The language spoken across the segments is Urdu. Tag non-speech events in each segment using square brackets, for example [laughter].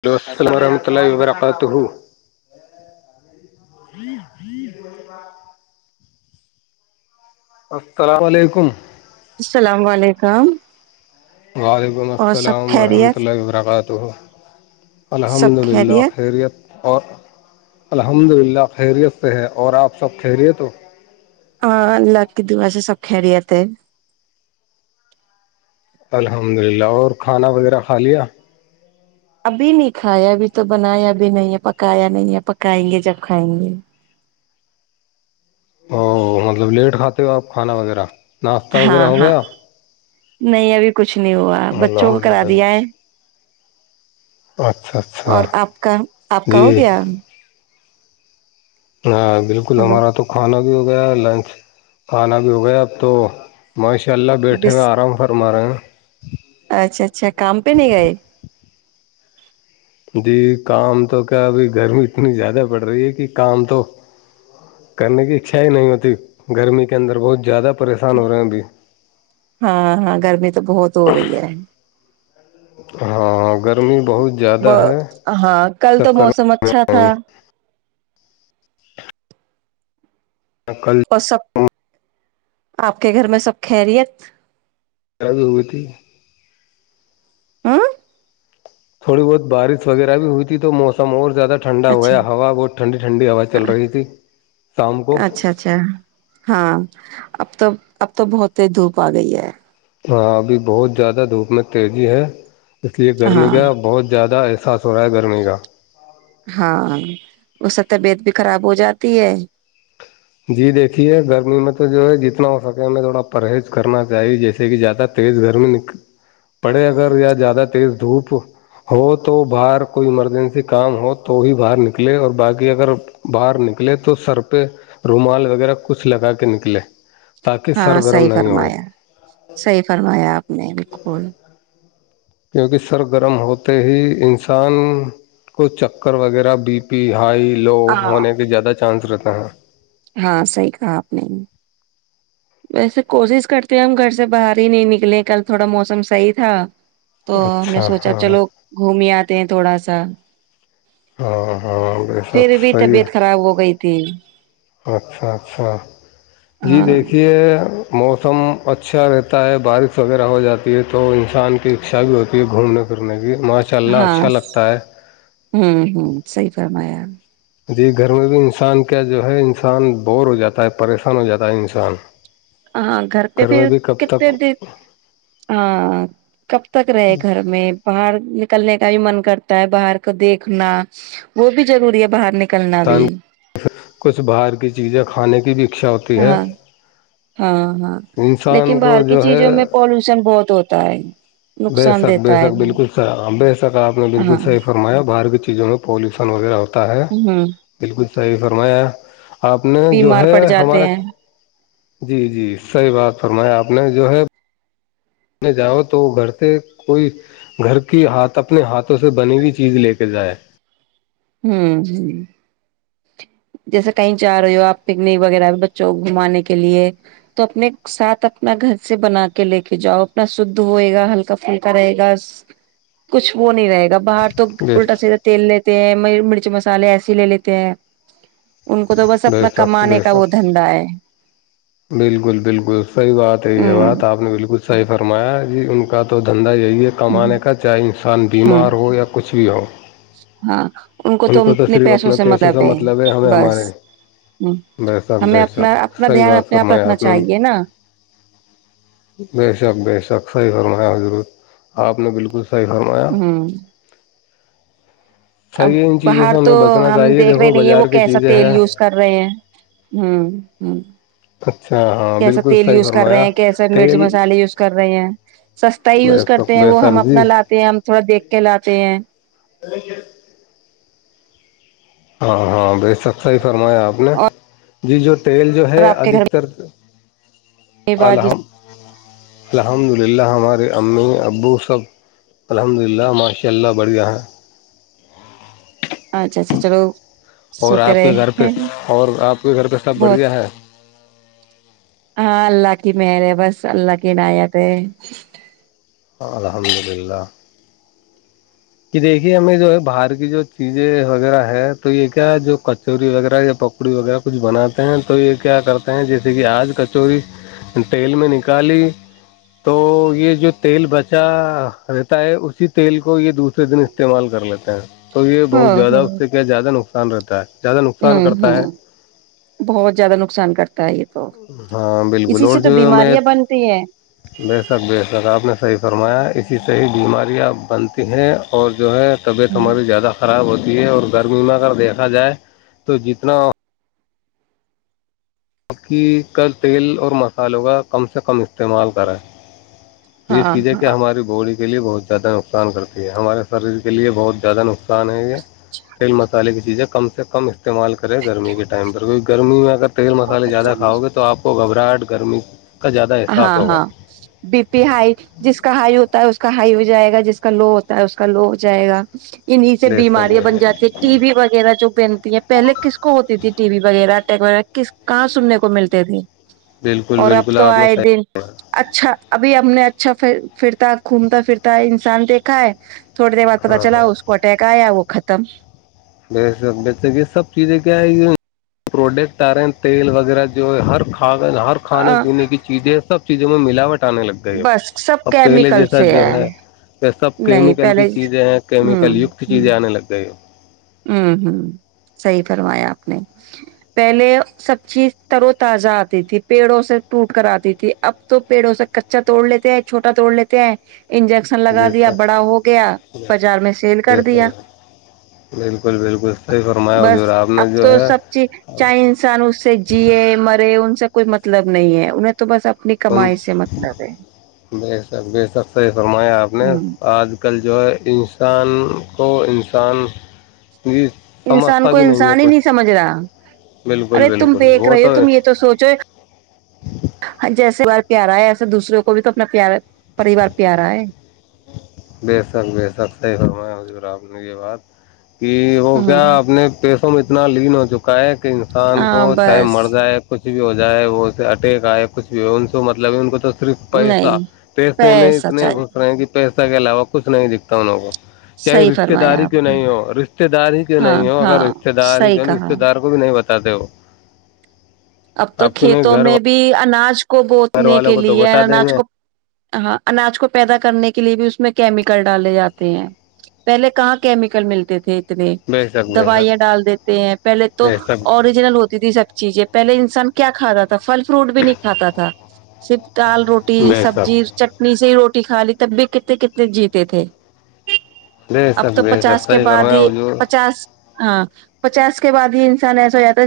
ہیلو السلام ورحمۃ اللہ وبرکاتہ السلام علیکم السلام علیکم کام وعلیکم السلام ورحمۃ اللہ وبرکاتہ دو الحمد للہ خیریت اور الحمد للہ خیریت سے ہے اور آپ سب خیریت تو ہاں ال ل ک دو بسے سوکھارییاتے الحمد للہ اور کھانا وغیرہ کھا لیا ابھی نہیں کھایا ابھی تو بنایا ابھی نہیں ہے پکایا نہیں ہے پکائیں گے جب کھائیں گے او مطلب لیٹ کھاتے ہو آپ کھانا وغیرہ ناشتہ وغیرہ ہاں ہو ہاں گیا نہیں ابھی کچھ نہیں ہوا بچوں کو الحمد کرا دیا ہے للہ اچھا اچھا اور آپ کا آپ کا ہو جی گیا ہاں بالکل ہلو ہمارا تو کھانا بھی ہو گیا لنچ کھانا بھی ہو گیا اب تو موائش ان شاء اللہ بیٹھے بس ہوئے آرام فرم رہے ہیں اچھا اچھا کام پہ نہیں گئے جی کام تو کیا ابھی گرمی اتنی زیادہ پڑ رہی ہے کہ کام تو کرنے کی اچھا ہی نہیں ہوتی گرمی کے اندر بہت زیادہ پریشان ہو رہے ہیں ابھی ہاں ہاں گرمی تو بہت ہو رہی ہے ہاں اگر ب ہاں کل تو چکر موسم اچھا تھا میں کل پسب آپ کے گھر میں سب خیریت پیراب بھی ہوئی تھی [inaudible] تھوڑی بہت بارش وغیرہ بھی ہوئی تھی تو موسم اور زیادہ ٹھنڈا اچھا ہویا ہوا بہت ٹھنڈی ٹھنڈی ہوا چل رہی تھی شام کو اچھا اچھا ہاں اب تو اب تو بہت تیز دھوپ آ گئی ہے ہاں ابھی بہت زیادہ دھوپ میں تیزی ہے اس لیے گرمی ہاں کا بہت زیادہ اساس ہو رہا ہے گرمی کا ہاں اس سے طبیعت بھی خراب ہو جاتی ہے جی دیکھیے گرمی میں تو جو ہے جتنا ہو سکے ہمیں تھوڑا پرہیز کرنا چاہیے جیسے کہ زیادہ تیز گرمی پڑے اگر یا زیادہ تیز دھوپ ہو تو باہر کوئی ایمرجنسی کام ہو تو ہی باہر نکلے اور باقی اگر باہر نکلے تو سر پہ رومال وغیرہ کچھ لگا کے نکلے تاکہ ہاں سر گرم صحیح نہیں ہوئے فرمایا صحیح فرمایا آپ نے بک فن کیونکہ سر گرم ہوتے ہی انسان کو چکر وغیرہ بی پی ہائی لو ہاں ہونے کے زیادہ چانس رہتے ہاں ہاں صحیح کہا آپ نے ویسے کوشش کرتے ہیں ہم گھر سے باہر ہی نہیں نکلے کل تھوڑا موسم صحیح تھا تو ہم نے اچھا سوچا ہاں چلو گھوم ہی آتے ہیں تھوڑا سا ہاں ہاں بے شک پھر بھی صحیح ہے طبیعت خراب ہو گئی تھی اچھا اچھا جی ہاں دیکھیے موسم اچھا رہتا ہے بارش وغیرہ ہو جاتی ہے تو انسان کی اچھا بھی ہوتی ہے گھومنے پھرنے کی ماشاء اللہ ہاں اچھا لگتا ہے ہوں ہ سی بات کرمیا جی گھر میں بھی انسان کیا جو ہے انسان بور ہو جاتا ہے پریشان ہو جاتا ہے انسان ہاں گھر پہ میں پھر بھی کب کتنے تک دن ہاں کب تک رہے گھر میں باہر نکلنے کا بھی من کرتا ہے باہر کو دیکھنا وہ بھی ضروری ہے باہر ن انسان کچھ باہر کی چیزیں کھ ہیں کھانے کی بھی اچھا ہوتی ہے ہاں ہاں ہاں لیکن انسان کو باہر کی جو ہے چیزوں میں پولوشن بہت ہوتا ہے بے نقصان سک بے دیتا ہے شک وہ بالکل بے شک آپ نے بالکل ہاں صحیح فرمایا باہار بھی چیوں میں پیوشن وغیرہ ہوتا ہے ہوں بالکل صحیح فرمایا آپ نے جو بیمار ہے پڑ جاتے ہمارا ہیں جی جی صحیح بات فرمایا آپ نے جو ہے میں جاؤ تو گھر کوئی گھر کیھ اپنے ہاتھوں سے بنی ہوئی چیز لے کے جائے ہوں جی جیسے کہیں جا رہے ہو آپ پکنک وغیرہ بچوں کو گھمانے کے لیے تو اپنے ساتھ اپنا گھر سے بنا کے لے کے جاؤ اپنا شھ ہوئے گا ہلکا پھلکا رہے گا کچھ وہ نہیں رہے گا باہر تو بے الٹا سیدھا تیل لیتے ہیں مرچ مسالے ایے ہی لے لیتے ہیں ان کو تو بس بے اپنا شک کمانے بے کا وہ شک دھندا ہے بالکل بالکل صحی بات ہے یہ ہوں بات آپ نے بالکل صحیح فرمایا جی ان کا تو دن یہی ہے ہ کمانے کا چاہے انسان ہ بیمار ہو یا کچھ بھی ہو ان کو تو صرف اپنے پیشے سے مطلب ہے ہمیں بس ہمارے ہ بے شک ہمیں بے اپنا شک اپنا صحیح دھیان بات اپنے فرمایا رکھنا آپ نے چاہیے نا بے شک بے شک صحیح فرمایا ہو ضرور آپ نے بالکل س صحیح فرمایا ہوں اب صحیح ہے ان چیزوں سے باہر تو ہمیں بچنا ہم چاہیے دیکھ رہے دیکھو نہیں ہیں وہ بازار کی کیسا چیزیں تیل ہے یوز کر رہے ہیں ہ ہوں اچھا ہاں کیسا بالکل تیل صحیح یوز کر رہے فرمایا ہیں کیسا مرچ تیل مسالے یوز کر رہے ہیں سستا ہی بے یوز کرتے شک ہیں بے وہ ہم شک جی اپنا لاتے ہیں ہم تھوڑا دیکھ کے لاتے ہیں ال [unintelligible] ہاں ہاں بے سک صی فرمایا آپ نے جی جو تیل جو ہے ادھکتر ب وازس الحم الحمد للہ ہمارے امی ابو سب الحمد للہ ماشاء اللہ بڑھیا ہیں اچھا اچھا چلو اور شکر آپ کے گھر پہ ہے اور آپ کے گھر پہ سب بہت بڑھیا ہے ہاں اللہ کی مہر ہے بس اللہ کیناایت ہے الحمد للہ کہ دیکھیے ہمیں جو ہے باہر کی جو چیزیں وغیرہ ہے تو یہ کیا جو کچوری وغیرہ یا پکوڑی وغیرہ کچھ بناتے ہیں تو یہ کیا کرتے ہیں جیسے کہ آج کچوری تیل میں نکالی تو یہ جو تیل بچا رہتا ہے اسی تیل کو یہ دوے دن استعمال کر لیتے ہیں تو یہ ہاں بہت زیادہ ہاں اس سے کیا زیادہ نا سن رہتا ہے زیادہ نقصان ہوں کرتا ہے ہوں بہت زیادہ نقصان کرتا تاائت ہاں بالکل اور جو امی بنتی ہیں بے شک بےش تک آپ نے صحیح فرمایا اسی صحیح بیماریاں بنتی ہیں اور جو ہے طبیعت ہوں ہماری زیادہ خراب ہوتی ہے اور گرمی میں اگر دیکھا جائے تو جتنا [unintelligible] بکی کل تیل اور مصالحوں کا کم سے کم استعمال کریں [unintelligible] یہ ہاں چیزیں کیا ہاں ہماری بوڑی [unintelligible] کے لی بہت زیادہ نقصان کرتے [unintelligible] یہ ہمارے شریر کے لیے بہت [unintelligible] زیادہ نقصان ہے یہ [unintelligible] تیل مسالے کی چیزیں کم [unintelligible] س کم ہے [unintelligible] استعمال کرے گرمی کے ٹائم پر کوئی [unintelligible] گرمی میں [unintelligible] تیل مسالے زیادہ کا گے آپ گبر [unintelligible] فراٹ گرمی [unintelligible] احساس ہاں ہوگا ہاں بی پی ہائی جس کا ہائی ہوتا ہے اس کا ہائی ہو جائے گا جس کا لو ہوتا ہے اس کا لو ہو جائے گا انہیں سے بے شک بیماریاں بن جاتی ہیں ٹی وی وغیرہ جو بہنتی ہیں پہلے کس کو ہوتی تھی ٹی وی وغیرہ کس کہاں سننے کو ملتے تھے [unintelligible] بالکل اور اب بالکل [unintelligible] تو آئے دن اچھا ابھی ہم نے [unintelligible] اچھا پھرتا گھومتا پھرتا انسان دیکھا ہے [unintelligible] تھوڑے د وارتہ ہاں ہاں چلاو اس کوٹ کا آیاو خط [unintelligible] تم [unintelligible] ک یہ سب چیزیں کیا ہے یہ پروڈکٹ آ رہے ہیں تیل وغیرہ جو ہر [unintelligible] کھا ہر کھانے پینے کی چیزیں سب [unintelligible] چیز میں ملاٹ [unintelligible] بس سب کیمیکل سے ہے یہ سب نہیں کیمیکل کی پہلے چیزیں ہیں کیمیکل ہوں یکت چیزیں آنے لگ گئی [unintelligible] ہوں ہوں صحی فرمایا آپ نے پہلے سب چیز ترو تازہ آتی تھی پیڑوں سے ٹوٹ کر آتی تھی اب تو پیڑوں سے کچا توڑ لیتے ہیں چھوٹا توڑ لیتے ہیں انجیکشن ہیں۔ لگا جی دیا سر بڑا ہو گیا بازار میں سیل جی کر سر دیا بالکل بالکل صحیح فرمایا بس حضور آپ اب نے جو تو ہے سب چیز چاہے انسان اس سے جیے مرے ان سے کوئی مطلب نہیں ہے انہیں تو تو بس اپنی ان کمائی سے مطلب ہے فمایا آپ نے ہ آج کل [unintelligible] جو ہے انسان کو انسان [unintelligible] انسان سمجھتا کو بھی ہے انسان ہی نہیں کچھ سمجھ رہا بالکل ارے تم بالکل دیکھ وہ رہے ہو تم یہ تو سوچو جیسا پار پیارا ہے ایسے دوسروں کو بھی تو اپنا پیارا پریوار پیارا ہے بے شک بے شک صیح میں رہا یہ بات کہ وہ ہ کیا اپنے پیس میں اتنا لین ہو چکا ہے [unintelligible] انسان کو ہاں چاہے بس مر جائے کچھ [unintelligible] کچھ بھی ہو جائے وہ سے اٹیک آئے کچھ بھی ہو ان کو مطلب ان کو تو [unintelligible] صرف پیسہ نہیں پیسے میں پیسا اتنے چاہیے گھس رہے ہیں کہ [unintelligible] پیسہ کے علاوہ کچھ نہیں دکھتا انوں کو [unintelligible] چاہے صحیح رشتے فرمایا داری کیوں آپ نے نہیں ہو رشتے داری کیوں ہاں نہیں ہو اگر ہاں رشتے داری صحیح کی کہا رشتے دار کو بھی نہیں بتا تا دو [unintelligible] اب تو کھیتوں میں بھی اناج کو گھر بوتنے والوں کے کو تو بتا دیں لیےاج گے کو [unintelligible] ہاں اناج کو پیدا کرنے کے لیے بھی اس میں کیمیکل ڈالے جاتے ہیں پہلے کہاں کیمیکل ملتے تھے بے شک بے شک دوائیاں ڈال دیتے ہیں پہلے تو بے شک اوریجنل ہوتی تھی سب چیزیں [unintelligible] انسان کیا کا رہا تھا [unintelligible] فھل فروٹ بھی نہیں کھاتا تھا صرف دال روٹی بے شک سبزی چٹنی سےی روٹی [unintelligible] چ کھای تب بھی کتنے کتنے جیتے تھے بے اب شک تو بے شک پچاس کے صحیح بعد فرمایا ہی حضور پچاس ہاں پچاس کے بعد ہی انسان ایسا ہو جاتا ہے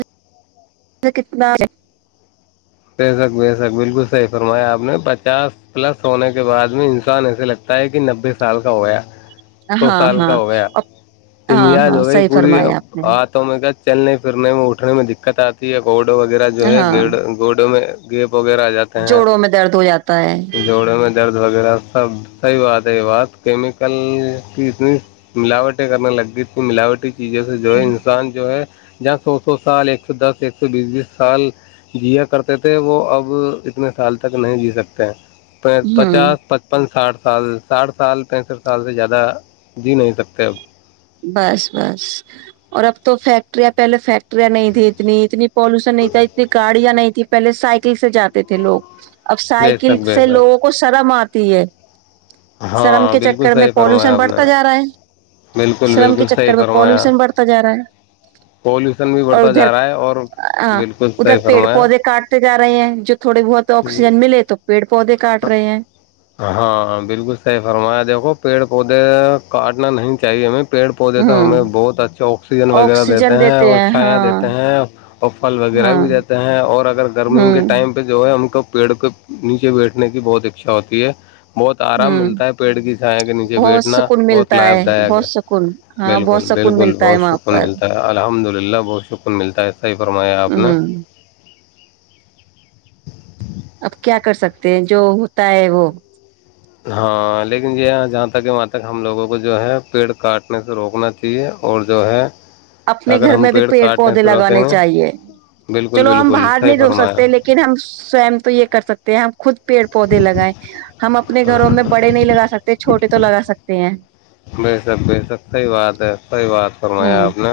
م کتنا [unintelligible] بے سک بےسک بالکل صحیح فرمایا آپ نے پچاس پلس ہونے کے بعد میں انسان ایسے لگتا ہے کہ نبے سال کا ہو گیا [unintelligible] ہاں ہاں ہاں امیاد ہاں ہو گئی صحیح پوری فرمایا آپ نے ہاتھوں میں چلنے پھرنے میں اٹھنے میں دقت آتی ہے [unintelligible] گو وغیرہ جو ہے ہاں گڑ گوڑوں میں [unintelligible] گ [unintelligible] وغیرہ آ جاتے جوڑوں میں درد ہو جاتا ہیں ہے جوڑوں میں درد وغیرہ سب [unintelligible] صحیح بات ہے یہ بات کیمیکل کی اتنی ملاوٹ [unintelligible] کرنے لگتی تھی ملاوٹی [unintelligible] کیی جے سے جو ہے انسان جو ہے [unintelligible] جہاں سو سو سال ایک سو دس ایک سو بیس بیس سال جیا کرتے تھے وہ اب اتنے سال تک نہیں جی سکتے پ ہوں پچاس پچپن ساٹھ سال ساٹھ سال پینسٹھ سال سے زیادہ جی نہیں سکتے اب [unintelligible] بس بس اور اب تو فیکٹریاں پہلے فیکٹریاں نہیں تھھی اتنی اتنی پالوشن نہیں تھا ہےے گاڑیا نہیں [unintelligible] کہ پہلے سائیکل سے جاتے تھے لوگ [unintelligible] اب بے سائیکل شک بے سے شک لوگوں کو شرم آتا ت ہے [unintelligible] شرم ہاں کے بالکل چکر میں صحیح فرمایا پالوشن آپ نے بڑھتا جا رہا ہے بالکل شرم کے بالکل چکر صحیح میں فرمایا پالوشن بڑھتا جا رہا ہے پولوشن بھی اور بڑھتا ادھر جا رہا ہے اور ہاں بالکل ادھر صحیح پیڑ فرمایا پودے کاٹتے جا رہے ہیں جو تھوڑے بہت جی آکسیجن ملے تو پیڑ پودے کاٹ رہے ہیں ہاں بالکل صحیح فرمایا دیکھو پیڑ پودے کاٹنا نہیں چاہیے ہمیں [unintelligible] پیڑ پودے تو ہوں ہمیں بہت اچھا آکسیجن وغیرہ دیتے ہیں اور چھایاں دیتے ہیں اور پھل وغیرہ ہاں بھی دیتے ہیں اور اگر گرمی کے ہوں ٹائم پہ جو ہے ہم کو [unintelligible] پیڑ کے نیچے بیٹھے [unintelligible] نے کی بہت اچھا ہوتی ہے [unintelligible] بہت آرام ہوں ملتا ہے پیڑ کی چھائے کے نیچے بہت بیٹھنا سکون بہت ملتا لابھ دایک بہت ہے سکون ہاں بہت بالکل سکون بالکل ملتا ہے بہت وہاں شکر پر ملتا ہے الحمد للہ اللہ بہت شکر ملتا ہے [unintelligible] صحیح فرمایا آپ نے ہ [unintelligible] اب کیا کر سکتے ہیں جو ہوتا ہے وہ ہاں لیکن یہ جہاں تک ہے وہاں تک ہم لوگوں کو جو ہے پیڑ کاٹنے سے روکنا چاہیے اور جو ہے اپنے اگر گھر ہم میں بھی پیڑ کاٹنے پودے سے روکیں لگانے گے چاہیے بالکل چلو ہم بالکل باہر صحیح نہیں رو فرمایا سکتے لیکن ہم سوم تو یہ کر سکتے تو آپ [unintelligible] خود پیڑ پودے لگائے [unintelligible] ہم اپنے گھروں میں بڑے نہیں لگا سکتے چھوٹے تو لگا سکتے ہیں بہتر بہتر صحیح بات ہے صحیح ی بات فرمایا ہ آپ نے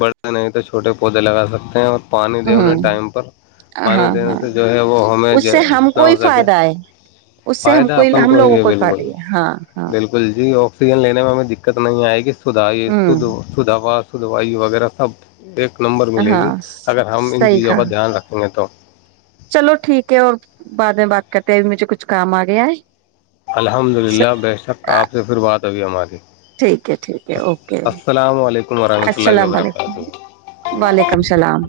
بڑے نہیں تو چھوٹے پودے لگا سکتے ہیں اور پانی ہ دے انیں ٹائم پر پانی ہاں دینے ہاں سے جو ہے وہ ہمیں اس سے ہم جتنا کو ہی ہو سکے فائدہ ہے اس سے ہم فائدہ اپن ہم کو ہی لوگوں ہے فائدہ بالکل ہے ہاں ہاں ہ بالکل جی ا [unintelligible] میں ہمیں دقت نہیں آئے گی س سدائی سدھاوا سدوائی وغیرہ سب ایک نمبر ملے ہاں گی اگر ہم ان صحیح چیزوں کا کہا دھیان رکھیں گے تو چلو ٹھیک ہے اور بعد میں بات کرتے ہیں اب مجھے کچھ کام آ گیا ہے الحمد للہ بے شک آپ سے پھر بات تبھی ہماری ٹھیک ہے ٹھیک ہے اوکے السلام علیکم ورحمۃ اللہ السلام علیکم وبرکاتہ وعلیکم السلام